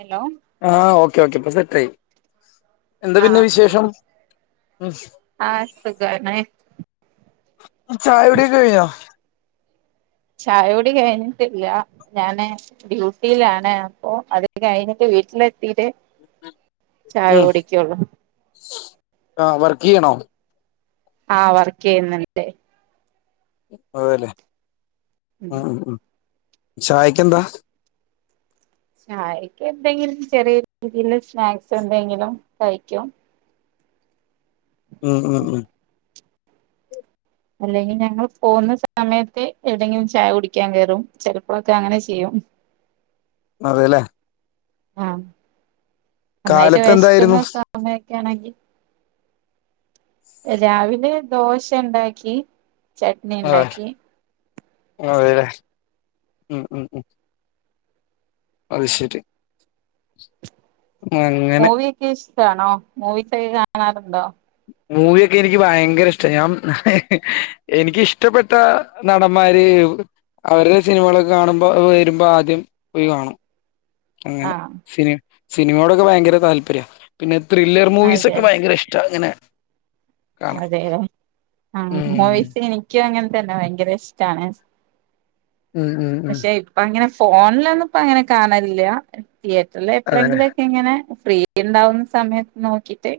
Hello ആ okay okay പ സെറ്റായി എന്താ പിന്നെ വിശേഷം [unintelligible] ആ സുഖാണ് ചായ കുടിയൊക്കെ കഴിഞ്ഞോ ചായകുടി കഴിഞ്ഞിട്ടില്ല ഞാന് ഡ്യൂട്ടിയിലാണ് അപ്പൊ അത് കഴിഞ്ഞിട്ട് വീട്ടിലെത്തിട്ട് ചായ ഉം കുടിക്കൊള്ളൂ [unintelligible] ആ വർക്ക് ചെയ്യുന്നുണ്ട് അതല്ലേ ഉം ആ ആ ചായക്കെന്താ ചായക്ക് എന്തെങ്കിലും ചെറിയ രീതിൽ സ്നാക്സ് എന്തെങ്കിലും കഴിക്കും ഉം ഉം ഉം അല്ലെങ്കിൽ ഞങ്ങൾ പോകുന്ന സമയത്ത് എവിടെങ്കിലും ചായ കുടിക്കാൻ കയറും ചെലപ്പോഴൊക്കെ അങ്ങനെ ചെയ്യും അതല്ലേ ആ നന്നായിട്ട് കാലത്ത് എന്തായിരുന്നു വെശക്കുന്ന സമയ ക്ക ആണെങ്കിൽ രാവിലെ ദോശ ഉണ്ടാക്കി ചട്നി ഉണ്ടാക്കി അതല്ലേ ഉം ഉം ഉം അത് ശരി അങ്ങനെ [unintelligible] ആണോ മൂവി സൊക്കെ കാണാറുണ്ടോ മൂവിയൊക്കെ എനിക്ക് ഭയങ്കര ഇഷ്ട ഞാൻ എനിക്ക് ഇഷ്ടപ്പെട്ട നടന്മാര് അവരുടെ സിനിമകളൊക്കെ കാണുമ്പോ വരുമ്പോ ആദ്യം പോയി കാണും അങ്ങനെ ആഹ് സി സിനിമയോടൊക്കെ ഭയങ്കര താല്പര്യം പിന്നെ ത്രില്ലർ മൂവീസ് അതെ ഒക്കെ ഭയങ്കര ഇഷ്ട അങ്ങനെ കാണാൻ അതെലെ ആ ഉം മൂവീസ് എനിക്ക് അങ്ങനെ തന്നെ ഭയങ്കര ഇഷ്ടാണ് ഉം ഉം ഉം പക്ഷെ ഇപ്പൊ അങ്ങനെ ഫോണിലൊന്നും ഇപ്പ അങ്ങനെ കാണലില്ല തിയേറ്ററിൽ അതെല്ലേ എപ്പഴെങ്കിലൊക്കെ ഇങ്ങനെ ഫ്രീ ഉണ്ടാവുന്ന സമയത്ത് നോക്കിട്ട്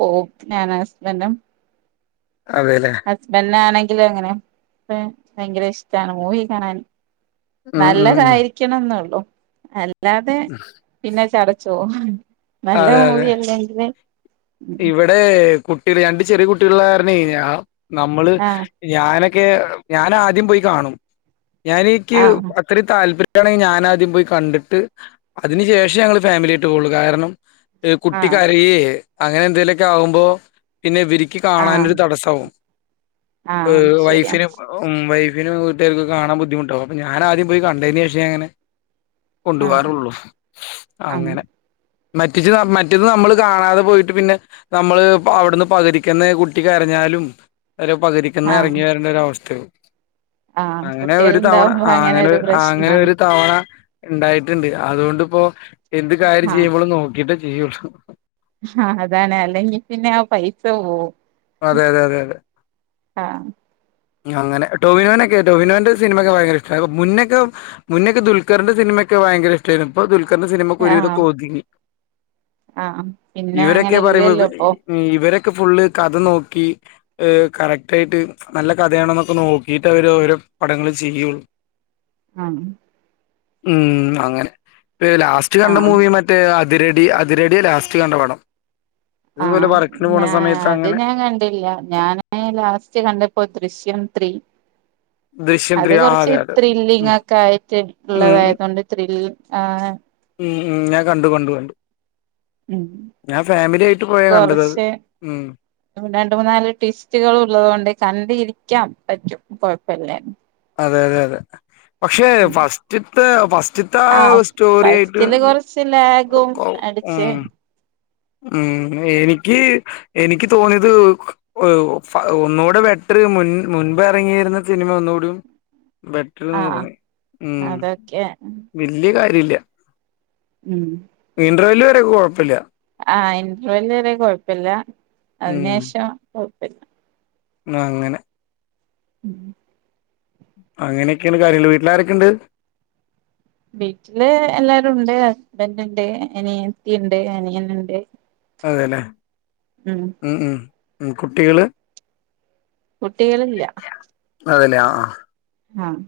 പോവും ഞാനും ഹസ്ബന്റും അതെല്ലേ ഹസ്ബെൻഡ് ആണങ്കി അങ്ങനെ ഭയങ്കര ഇഷ്ടമാണ് മൂവി കാണാൻ ഉം ഉം ഉം നല്ലതായിരിക്കണം എന്ന ഉള്ളു അല്ല അല്ലാതെ പിന്നെ ചടച്ചോ ഉം നല്ല അതെ അതെ മൂവി അല്ലേ ഇവിടെ കുട്ടിക രണ്ട് ചെറിയ കുട്ടികള് കാരണം ആ നമ്മള് ആഹ് ഞാനൊ ക്കെ ഞാൻ ആദ്യം പോയി കാണും ഞാന് ക്ക് ആഹ് അത്ര താല്പര്യം ണെങ്കിൽ ഞാനാദ്യം പോയി കണ്ടിട്ട് അതിന് ശേഷം ഞങ്ങള് ഫാമിലി ആയിട്ട് പോവള്ളു കാരണം കുട്ടി ആഹ് കരയെ അങ്ങനെ എന്തെേലുമൊക്കെ ആകുമ്പോ പിന്നെ ഇവരി ക്ക് ആഹ് കാണാനരു തടസ്സാവും ആഹ് അത് ശരിയാ വൈഫിനു വീട്ടുകാർക്ക് കാണാൻ ബുദ്ധിമുട്ടകും അപ്പൊ ഞാൻ ആദ്യം പോയി കണ്ടതിന് ശേഷം അങ്ങനെ കൊണ്ടു ആഹ് പോവറുള്ളൂ ആഹ് അങ്ങനെ മറ്റി മറ്റത് നമ്മള് കാണാതെ പോയി് ട്ട് പിന്നെ നമ്മള് അവിടുന്ന് പകുധിക്കന്നു കുട്ടിക്കരഞ്ഞാലും അവ പകുധിക്കന്നു ആഹ് ഇറങ്ങി വരണ്ട ഒര് അവസ്ഥയ ആഹ് അങ്ങനെ ഒരു തവണ കുട്ടികളുണ്ടാവുമ്പോ ആ അങ്ങനെ ഒരു അങ്ങനെ പ്രശ്നാണ് ഒരു തവണ ഉണ്ടായിട്ടുണ്ട് അതുകൊണ്ടിപ്പോൊ എന്ത് കാര്യം ആഹ് ചെയ്യുമ്പോഴും നോക്കിട്ട് ചെയ്യള്ളൂ ആ അതാണ് അല്ലെങ്കിൽ പിന്നെ ആ പൈസ പോവും അതെ അതെ അതെ അതെ ആഹ് അങ്ങനെ ടോവിനോന്റെക്കെ ടോവിനോന്റെ സിനിമയക്കെ ഭയങ്കര ഇഷ്ട മുന്നൊക്കെ മുന്നൊക്കെ ദുൽൽഖറിന്റെ സിനിമയക്കെ ഭയങ്കര ഇഷ്ടരുന്നു ഇപ്പ കറിന്റെ സിനിമക്ക ഒരുതക്കെ ഒതുങ്ങി ആഹ പിന്നെ അങ്ങനെ ഇല്ലല്ലോ ഇപ്പൊ ക്ക് ഫുള്ള് കഥ നോക്കി കറക്റ്റയിട്ട് നല്ല കഥയാണെന്നൊക്കെ നോക്കിട്ട് അവര് ഓരോ പടങ്ങള് ചെയ്യുള്ളു ആണോ ഉം അങ്ങനെ ലാസ്റ്റ് കണ്ട ആഹ് മൂവി മറ്റേ ആ - തിരടി അതിരട്യ ലാസ്റ്റ് കണ്ട പടം. തുപോലെ വർക്കിന് പോണ സമയ ത് ഞാൻ കണ്ടില്ല ഞാന് ലാസ്റ്റ് കണ്ടപ്പോ ദൃശ്യം എം ത്രീ ദൃശ്യം ത്രീ അത് ആ കൊറച്ച് അതെ അതെ ഉം ത്രില്ലിങ്ങൊക്കായിട്ട് ഉം ഇള്ളതായ്തൊണ്ട് ത്രിൽ ആഹ് ഉം ഉം ഞാൻ കണ്ടു കണ്ടു കണ്ടു ഉം ഞാൻ ഫാമിലി ആയിട്ട് പോയാ കണ്ടത് അത് കൊറച്ച് ഉം രണ്ട് മൂന്നാല് ട്വിസ്റ്റുകളുള്ളത്കൊണ്ട് കണ്ടിരി ക്കാം പറ്റും കൊഴപ്പല്ലേന്നു ആതെ യതെ പക്ഷെ ഉം ഫസ്റ്റ്ത്തെ ഫസ്റ്റ്ത്ത ആ ആഹ് സ്റ്റോറി ആയിട്ട് ഫസ്റ്റില് കൊറച്ച് ലാഗും കൗ അടിച്ച് ഉം ഉം എനിക്ക് എനിക്ക് തോന്ന്യത് ഓ ഫ ഒന്നുടെ ബെറ്ററ് മുൻ മുൻപെറങ്ങിരുന്ന സിനിമ ഒന്നുടിം ബെറ്ററ്ന്ന് ആഹ് തോന്നി ഉം അതൊക്കെ വെല്ല്യ കാ രില്ല്യ ഉം ഇൻട്രവെല്ല് ഒരു കൊഴപ്പല്ല്യ ആഹ് ഇൻട്രവെല്ല് വരെ കൊഴപ്പല്ല അതിനേഷം [unintelligible] ന്നാ അങ്ങനെ ഉം അങ്ങനെക്കെയാണ് കാര്യങ്ങള് വീട്ടിലാരൊക്കെണ്ട്? വീട്ടില് എല്ലാരുണ്ട്, ഹസ്ബന്റ്ണ്ട്, അനിയത്തി ഇണ്ട്, അനിയൻ ഇണ്ട് അതെലെ ഉം ഉം ഉം കുട്ടികള് കുട്ടികളില്ല. ആഹ് ആഹ്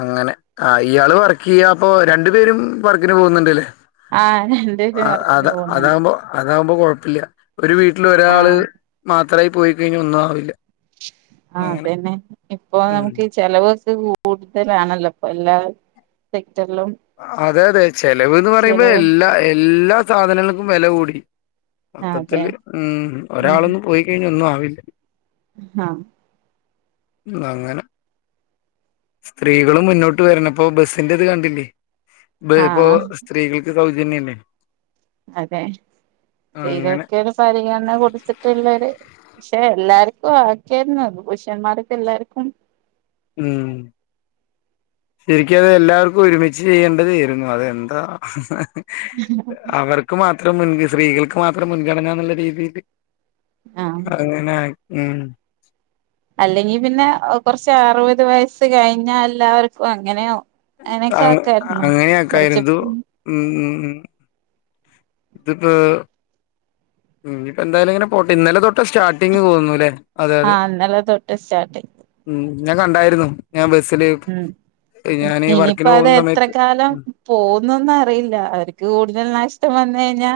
അങ്ങനെ ആ ഇയാള് വർക്കെയ്യാ അപ്പൊ രണ്ടു പേരും വർക്കിന് പോവുന്നുണ്ട്ലേ? ആഹ് രണ്ട് പേരും വർക്കിന് പോവുന്നുണ്ട്. അതാവുമ്പോ കൊഴപ്പയില്ല ഒരു വീട്ടിൽ ഒരാള് ആഹ് മാത് ത്രായി പോയിക്കഴിഞ്ഞാൽ ഒന്നും ആവില്ല ആ അങ്ങനെ അതെന്നെ ഇപ്പൊ ഉം നമുക്കീ ചെലവൊർച്ച് കൂ കൂട്തലാണല്ലോ പ്പൊ ല്ലാരും അതെ അതെ ചെലവ്ന്ന് പറയുമ്പോ ചെലവ് എല്ലാ എല്ലാ സാധന [inaudible] അതെ ആ അങ്ങനെ സ്ത്രീകള് മുന്നോട്ട് വരണം പ്പൊ ബസിന്റെ ഇത് കണ്ടില്ലേ ഇ ഇപ്പോ ആഹ് സ്ത്രീകൾക്ക് സൗജന്യല്ലേ അതെ അങ്ങനെ സ്ത്രീകൾക്കരു പരിഗണന കൊടുത്തിട്ടുള്ളരു പക്ഷെ എല്ലാർക്കും ആക്കിയരുന്നു പുരുഷന്മാരക്കെ എല്ലാർക്കും ഉം ശരിക്ക അത് എല്ലാവർക്കും ഒരുമിച്ച് ചെയ്യേണ്ടതായിരുന്നു അതെന്താ അവർക്ക് മാത്രം മുൻകി സ്ത്രീകൾക്ക് മാത്രം മുൻഗണന എന്നുള്ള രീതിയില് ആഹ് അങ്ങനെ ഉം അല്ലെങ്കി പിന്നെ കൊറച്ച് അറുപത് വയസ്സ് കഴിഞ്ഞാ എല്ലാവർക്കും അങ്ങനെയോ അ അങ്ങനൊക്കെ ആക്കായിരുന്നു കൊറച്ച് അങ്ങനെയൊക്കൊയിരുന്നു ഉം ഉ ത്പ്പോ ഇനിപ്പോ എന്തായാലും ഇങ്ങനെ പോട്ടെ ഇന്നലെ തൊട്ട സ്റ്റാർട്ടിങ്ങ് തോന്നുന്നുല്ലേ അതെ അതെ ആഹ അന്നലെ തൊട്ട് സ്റ്റാർട്ടി ഉം ഞാൻ കണ്ടായിരുന്നു ഞാൻ ബസ്സില് ഉം ഞാന് ഇനിയിപ്പോ വർക്കിന് അത് പോകുന്ന എത്ര സമയത്ത് കാലം ഉം പോന്നന്ന അറിയില്ല അവർക്ക് കൂടുതൽ നഷ്ടം വന്നഴ ഞ്ഞ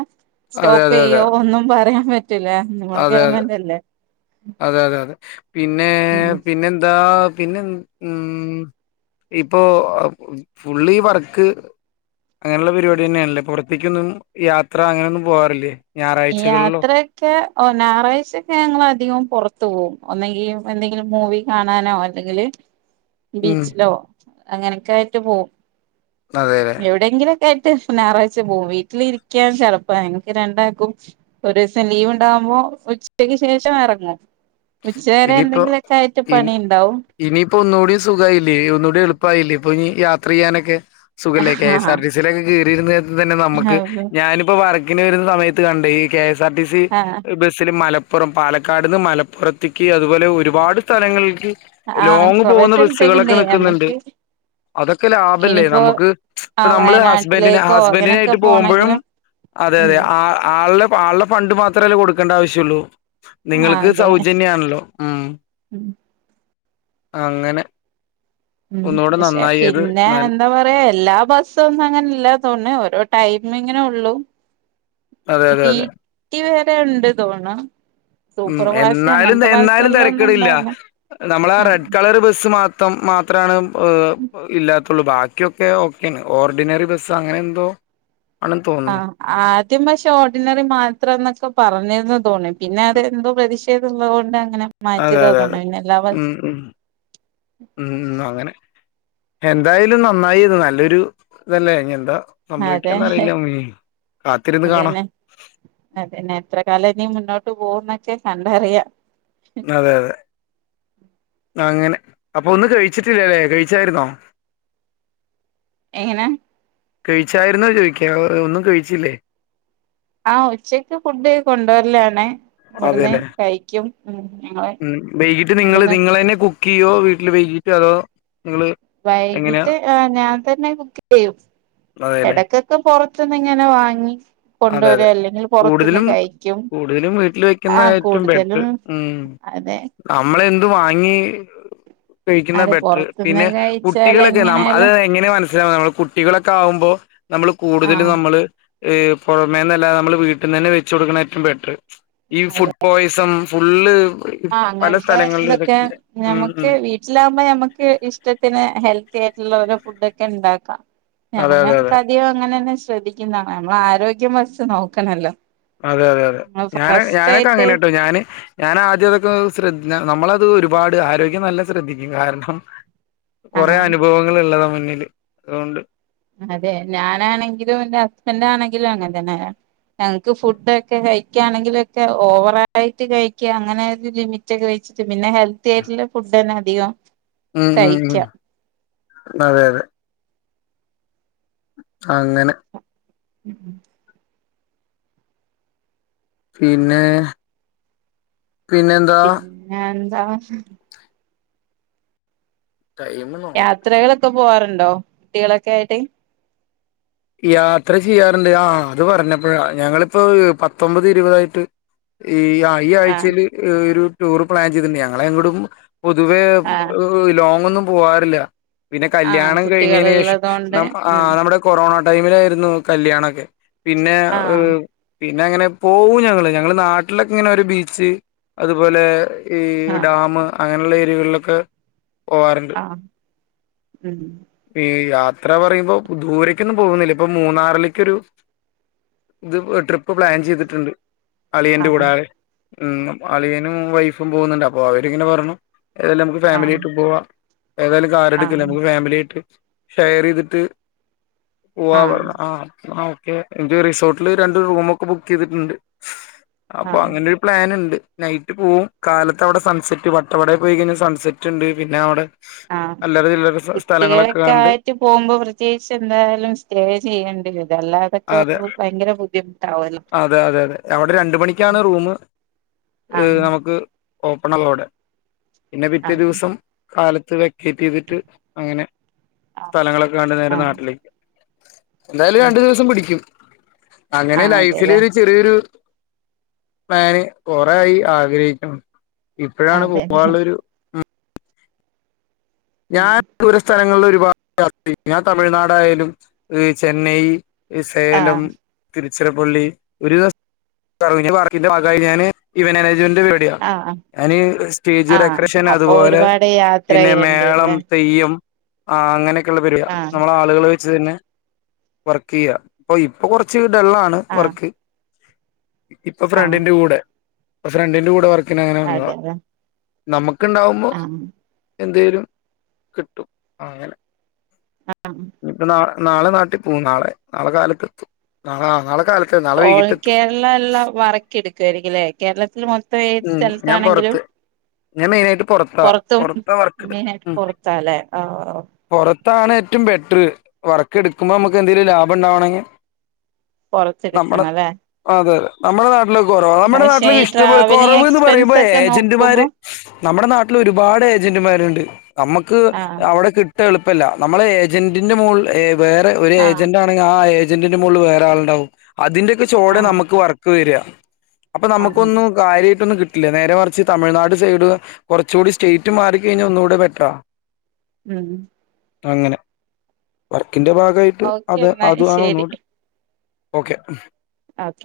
അതെ സ്റ്റോപ്പ് അതെ അതെ ചെയ്യോ ഒന്നും പറയാൻ പറ്റൂല നമ്മളെ അതെ ഗവമെന്റ്ല്ലേ അതെ അതെ അതെ പിന്നെ പിന്നെ എന്താ പിന്നെ ഉ ഇപ്പോ ഫുള്ളി വർക്ക് അങ്ങനെയുള്ള പരിപാടി തന്നെയണല്ലേ പുറത്തേക്കൊന്നും യാത്ര അങ്ങനെ ഒന്നും പോവാറില്ലേ ഞായറാഴ്ചകളിലോ യാത്രൊക്കെ ഓ ഞായറാഴ്ചയക്കെ ഞങ്ങ അധികം പുറത്തു പോകും ഒന്നെങ്കി എന്തെങ്കിലും മൂവി കാണാനോ അല്ലെങ്കിൽ ഉം ബീച്ച് ലോ അങ്ങനൊക്ക ആയിട്ട് പോവും അതെ അതെ എവിടെയങ്കിലും കേട്ട് ഞായറാഴ്ച പോവും വീട്ടിലിരിക്കാൻ ചടപ്പ ഞങ്ങക്ക് രണ്ടാക്കും ഒരു ദിവസം ലീവ് ഉണ്ടാവുമ്പോ ഉച്ചക്ക് ശേഷം എറങ്ങും ഉച്ചകരെ ഇനിയിപ്പോ എന്തെങ്കിലൊക്കെ ആയിട്ട് പണി ഉണ്ടാവും. ഇപ്പൊ ഒന്നുകൂടി സുഖമായില്ലേ, ഒന്നുകൂടി എളുപ്പമായില്ലേ, ഇപ്പൊ ഇനി യാത്ര ചെയ്യാനൊക്കെ സുഖിലേക്ക ആഹ് സർില പി ന്നെ നമുക്ക് ഞാനിപ്പോ പറ എ വരുന്ന സമയത്ത് കണ്ടണ്ട് ഈ K S R T C ആഹ് ബസിൽ മലപ്പ അപ്പറം പാലക്കാട്ന്ന് മലപ്പം പുറത്തേക്ക് അതുപോലെ ഒരുപാട് സ്ഥലങ്ങളിൽക്ക് ആഹ് ലോങ് കൊറേ പോകുന്ന ബസ്സുകളൊക്കെ സ്ഥലത്തേക്കുണ്ടേ നിക്കുന്നുണ്ട്, നമ്മക്ക് അതൊക്കെ ലാഭല്ലേ ഇനിയിപ്പോ നമുക്ക് ആ നമ്മള് ഹസ്ബൻ വയനാട്ടിലേക്കോ അങ്ങനെയൊക്കെ ഹസ്ബൻഡിനായിട്ട് പോകുമ്പോഴും പോണെങ്കിലും അതെ അതെ ഉം ആ ആളുടെ അപ്പൾ ആൾടെ ഫണ്ട് മാത്രമല്ലേ കൊടുക്കേണ്ട ആവശ്യമുള്ളൂ. ആ നിങ്ങൾക്ക് അതെ സൗജന്യ ആണല്ലോ ഉം ഉം അങ്ങനെ ഉം ഒന്നുകൂടെ പക്ഷെ നന്നായി അത് പിന്നെ നല്ല എന്താ പറയാ എല്ലാ ബസ്സൊന്നും അങ്ങനെല്ല തോന്നണേ ഓരോ ടൈ എങ്ങനെ ഉള്ളു അതെ, [unintelligible] അതെ, അതെ. ഒക്കെ ഉണ്ട് തോണ ഉം എന്നാലും എന്നാലും ഒന്നും തിരക്കിടില്ല ഉണ്ടാവില്ല നമ്മള ആ ആഹ് റെഡ് കളർ ബസ്സ് മാത്രം ം മാത്രമാണ് ഏഹ് ഇല്ലാത്ത പത്തുള്ളൂ ബാക്കിയൊക്കെ ഓക്കെ ഓർഡിനറി ബസ് അങ്ങനെ എന്തോ ആണെന്ന് തോന്നുന്നു. ആഹ ആദ്യം പക്ഷെ ഓർഡിനറി മാത്രം എന്നൊക്കെ പറഞ്ഞിരുന്ന തോണി പിന്നെ അതെന്തോ പ്രതീക്ഷ [unintelligible] അതെ അതെ അതെ മം മം മം മം അങ്ങനെ. എന്തായാലും നന്നായി ഇത് നല്ലൊരു ഇതല്ല എന്താ അത, സംഭവിക്കാന്നറിയില്ല. ഉം. കാത്തിരുന്ന് കാണാം. അതന്നെ അതന്നെ എത്ര കാലം നീ മുന്നോട്ട് പോ പോവുന്നക്കെ കണ്ടറിയാം. അതെ അതെ. അങ്ങനെ അപ്പൊ ഒന്നും കഴിച്ചിട്ടില്ലല്ലേ, കഴിച്ചായിരുന്നോ. എങ്ങനെ കഴിച്ചായിരുന്നോ ചോദിക്ക, ഒന്നും കഴിച്ചില്ലേ. ആ ഉച്ചക്ക് ഫുഡ് കൊണ്ടുവരലാണ് ഇവിടന്ന് അതെല്ലേ. കഴിക്കും ഉം ഞങ്ങള് ഉം വൈകീട്ട് നിങ്ങള് ഇവിടുന്ന് നിങ്ങളന്നെ കു ക്കിയ്യോ വീട്ടില് വെയിച്ചതോ വൈകിട്ട് ആ ഞാൻ തന്നെ കുക്ക് ചെയ്യും അതെല്ലേ ഇടക്കൊക്കെ പുറത്തുന്ന് ഇങ്ങനെ വാങ്ങി അതെ കൊണ്ടുവരും അതെ അല്ലെങ്കിൽ പുറത്തുന്ന് കൂടുതലും കഴിക്കും കൂടുതലും വീട്ടില് ആ കൂടുതലും അതെ നമ്മളെ എന് അത് വാങ്ങി കഴിക്കുന്ന അത് ബെറ്റർ പുറത്തുന്ന് പിന്നെ കഴിച്ചാൽ കുട്ടികളൊക്കെ അത് എങ്ങനായാലും എങ്ങനെ മനസ്സിലാവ നമ്മൾ കുട്ടികളൊക്കെ ആവുമ്പോൾ നമ്മള് കൂടുതൽ ആഹ് നമ്മള് പുറമേന്നല്ലതെ നമ്മള് വീട്ടീന്നന്നെ വെച്ച് കൊടുക്കണ ഏറ്റവും ബെറ്ററ് ഈ അതെ ഫുഡ് പോയ്സൺ ഫുള്ള് ആ പല അങ്ങനത്തെ സ്ഥലങ്ങളിലും ഇതൊക്കെ ഉം ഞമ്മുക്ക് ഉം വീട്ടിലാകുമ്പോ ഞമക്ക് ഇഷ്ടത്തിന് ഹെൽത്ത് [unintelligible] ഫുഡൊക്കെ ഉണ്ടാക്കാം അതെ ഞങ്ങള് അതെ അതെ കഴിവതും അങ്ങനെന്നെ ശ്രദ്ധിക്കുന്നതാണ് നമ്മള് ആരോഗ്യം വെച്ച് നോക്കണല്ലോ അതെ അതെ അതെ ഞാന ഫസ്റ്റ് ഞാനൊക്കെ ആയിട്ട് അങ്ങനാട്ടോ ഞാന് ഞാൻ ആദ്യംതൊക്കെ ശ്രദ്ധ നമ്മളത് ഒരുപാട് ആരോഗ്യം നല്ല ശ്രദ്ധിക്കും കാരണം കുറെ ആഹ് അനുഭവങ്ങൾള്ള നമ്മ ന്നില് അതുകൊണ്ട് അതെ ഞാനാണെങ്കിലും എന്റെ ഹസ്ബൻഡാണെങ്കിലും അങ്ങനെ തന്നാ ഞങ്ങക്ക് ഫുഡൊക്കെ കഴിക്കയാണെങ്കിലും ഒക്കെ ഓവറയിട്ട് കഴിക്കുക അങ്ങനെ ഒരു ലിമിറ്റൊക്കെ വെച്ചിട്ട് പിന്നെ ഹെൽത്തി ആയിട്ടില്ല ഫുഡന്നെ അധികം ഉം ഉം ഉം കഴിക്കാം അതെ അതെ അങ്ങനെ ഉം ഉ പിന്നെ പിന്നെന്താ പിന്നെ ആ ടൈം നോക്ക യാത്രകളൊക്കെ പോവാറുണ്ടോ കുട്ടികളൊക്കെ ആയിട്ട് യാത്ര ചെയ്യാറുണ്ട് ആ അത് പറഞ്ഞപ്പഴ ഞങ്ങളിപ്പോ പത്തൊമ്പത് ഇരുപതായിട്ട് ഈ ഈ ആ ആഴ്ചയിൽ ഒരു ടൂറ് പ്ലാ ചെയ്തിട്ടുണ്ട് ഞങ്ങളെങ്ങൊടും പൊതുവേ ആ ഏഹ് ലോങ്ങൊന്നും പോവാാറില്ല പിന്നെ ആ കല്യാണം കഴിഞ്ഞേന് ശേഷം കുട്ടികളുള്ളത് കൊണ്ട് ന ആ ഉം നമ്മടെ കൊറോണ ടൈമിലായിരുന്നു കല്യാണൊക്കെ പിന്നെ ആ ഏ പിന്നെ അങ്ങനെ പോവും ഞങ്ങള് ഞങ്ങള് നാട്ടിലൊക്കെ ഇങ്ങനെ ഒരു ബീച്ച് അതുപോലെ ഈ ആ ഡാമ് അങ്ങനെയുള്ള ഏരിയകളിലൊക്കെ പോവാറിണ്ട് ആ ഉം ഈ യാ യാത്ര പറയുമ്പോ ദൂരെക്കെന്നും പോവുന്നില്ല ഇപ്പ മൂന്നാറിലിക്കൊരു ഇത് ട്രിപ്പ് പ്ലാൻ ചെയ്തിട്ട്ണ്ട് ആ അളിയന്റെ കൂടെ ഉം അളിയനും വൈഫും പോവുന്നുണ്ട് അപ്പൊ അവരിങ്ങനെ പറഞ്ഞു ഏതായാലും നമുക്ക് ആ ഫാമിലിയായിട്ട് പോവാ ഏതായാലും ആ കാറെടുക്കല്ലേ നമുക്ക് ഫാമിലി ആയിട്ട് ഷെയർ ചെയ്തിട്ട് പോവാ പറഞ്ഞു ആ ആ എന്നിട്ട് റിസോർട്ടില് രണ്ട് റൂമൊക്കെ ബുക്ക് ചെയ്തിട്ടിണ്ട്. ആ അപ്പൊ അങ്ങനെ ഒരു പ്ലാനിണ്ട് നൈറ്റ് പോവും കാലത്ത് അവടെ സൺസെറ്റ് വട്ടവടെ പോയി കഴിഞ്ഞാ സൺസെറ്റ് ഇണ്ട് പിന്നെ അവടെ ആഹ് കുട്ടികളൊക്കെ കണ്ട് ആയിട്ട് പോവുമ്പോ പ്രത്യേകിച്ച് എന്തായാലും സ്റ്റേ ചെയ്യണ്ടി വെരും അതെ അതെ അതെ അതെ അവിടെ രണ്ട മണിക്കാണ് റൂമ് ഏഹ് ആഹ് നമുക്ക് ഓപ്പണാവാ അവടെ പിന്നെ പിറ്റേ ആഹ് ദിവസം കാലത്ത് വെ ക്കേറ്റ് ചെയ്തിട്ട് അങ്ങനെ ആഹ് സ്ഥലങ്ങളൊക്കെ കണ്ട് നേരെ ആഹ് നാട്ടിലേക്ക് എന്തായാലും ഉം രണ്ടു ദി പിക്കും അങ്ങനെ ആഹ് ലൈഫില് അതെല്ലേ ഒരു ചെറിയൊരു ഞാന് കുറെ ആയി ആഗ്രഹിക്കുണു. ഇപ്പഴാണ് പോവാ അതെല്ലേ ഉള്ളൊരു ഉം ഞാൻ ദൂര സ്ഥലങ്ങളില് ഒരുപാ [unintelligible] ഞാൻ തമിഴ്നാടായാലും ചെന്നൈ സേലം ആഹ് തിരുച് ചിറപ്പള്ളി ഒരു [unintelligible] വർക്കിന്റെ ഭാഗായി ഞാൻ ഇവൻ [unintelligible] വന്റ് പരിപാടിയ ആഹ് അതിന് സ്റ്റേജ് ആഹ് ഡെക്കറേഷൻ അപ്പൊ അതുപോലെ ഒരുപാട് യാത്ര പിന്നെ മേളം ചെയ്യേണ്ടില്ലേ തെയ്യം ആ അങ്ങനെ ക്കൊള്ള [unintelligible] യ ആഹ് നമ്മള് ആളുകള് ച്ച് തര്ന വർക്കയ്യാ അപ്പ ഇപ്പം കൊർച്ച് ഡള്ളാണ് ആഹ് വർക്ക് ഇപ്പം ആഹ് ഫ്രണ്ടിന്റെ കൂടെ ഇപ്പം ഫ്രണ്ടിന്റെ കൂടെ വർ ന് ഇങ്ങനെ വന്നതാ അതെല്ലേ നമു ക്ക് ഉണ്ടാവുമ്പോ ആഹ് എന്തേലും കിട്ടും അങ്ങനെ ആഹ് ഇനിപ്പൊ നാളെ നാളെ നാട്ടിൽ പോവും നാളെ നാളെ കാലത്ത് എത്തും നാളെ നാളെ കാലത്ത് നാളെ ഓൾ വൈകിട്ടെത്തും കേരള എല്ല വർക്ക് എടുക്കുവായിരിക്കുലേ കേരളത്തിൽ മൊത്തം ഏത് ഉം ഞാൻ സ്ഥലത്താണെങ്കിലും പൊറത്ത് ഞാൻ മെയിനായിട്ട് പൊറത്താ പൊറത്തും പൊറത്താ വർക്കെടു മെയിനായിട്ട് പൊറത്താല്ലേ ആഹ് ത്താണ് ഏറ്റവും ബെറ്ററ് വർക്ക് എടുക്കുമ്പോ നമുക്ക് എന്തെങ്കിലും ലാഭം ഉണ്ടാവണെങ്കി നമ്മള് പുറത്തെടുക്കണം അല്ലേ അതെതെ നമ്മളെ നാ ട്ട് ലൊക്കെ കുറവാ നമ്മുടെ പക്ഷെ നാട്ടില് ഈ ഇഷ്ടം പോലെ ട്രാവലിങ് കൊറവ് ന്ന് എക്സ്പെൻസ് പറയുമ്പോ ഒക്കെ നോക്കുമ്പോ ഏജന്റ്മാര് നമ്മുടെ നാട്ടിൽ ഒരുപാട് ഏ മാരുണ്ട് നമ്മുക്ക് ആഹ് അവിടെ കിട്ട എള് പ്പല്ല നമ്മൾ ഏജന്റിന്റെ മോളിൽ ഏ വേറെ ഒരു ആഹ് ഏജന്റ് ആണെങ്കി ആ ഏ ജന്റിന്റെ മുകളിൽ വേറെ ആളുണ്ടാവും അതിന്റെയൊക്കെ ചോടേ ആഹ് നമുക്ക് വർക്ക് വരാ അപ്പൊ ആഹ് നമുക്കൊന്നും കാര്യായിട്ടൊന്നും കി ട്ടില്ല നേരെ മറിച്ച് തമിഴ്നാട് സൈഡ് കുറച്ചും കൂടി സ്റ്റേ റ്റ് മാറിക്കഴിഞ്ഞാ ഒന്നൂടെ ബെറ്ററാ ഉം അങ്ങനെ ക്കിന്റെ ഭാഗമായിട്ട് ഓക്കെ അത് എന്നാ അതാണ് ഒന്നൂടെ ഓക്കെ ആത്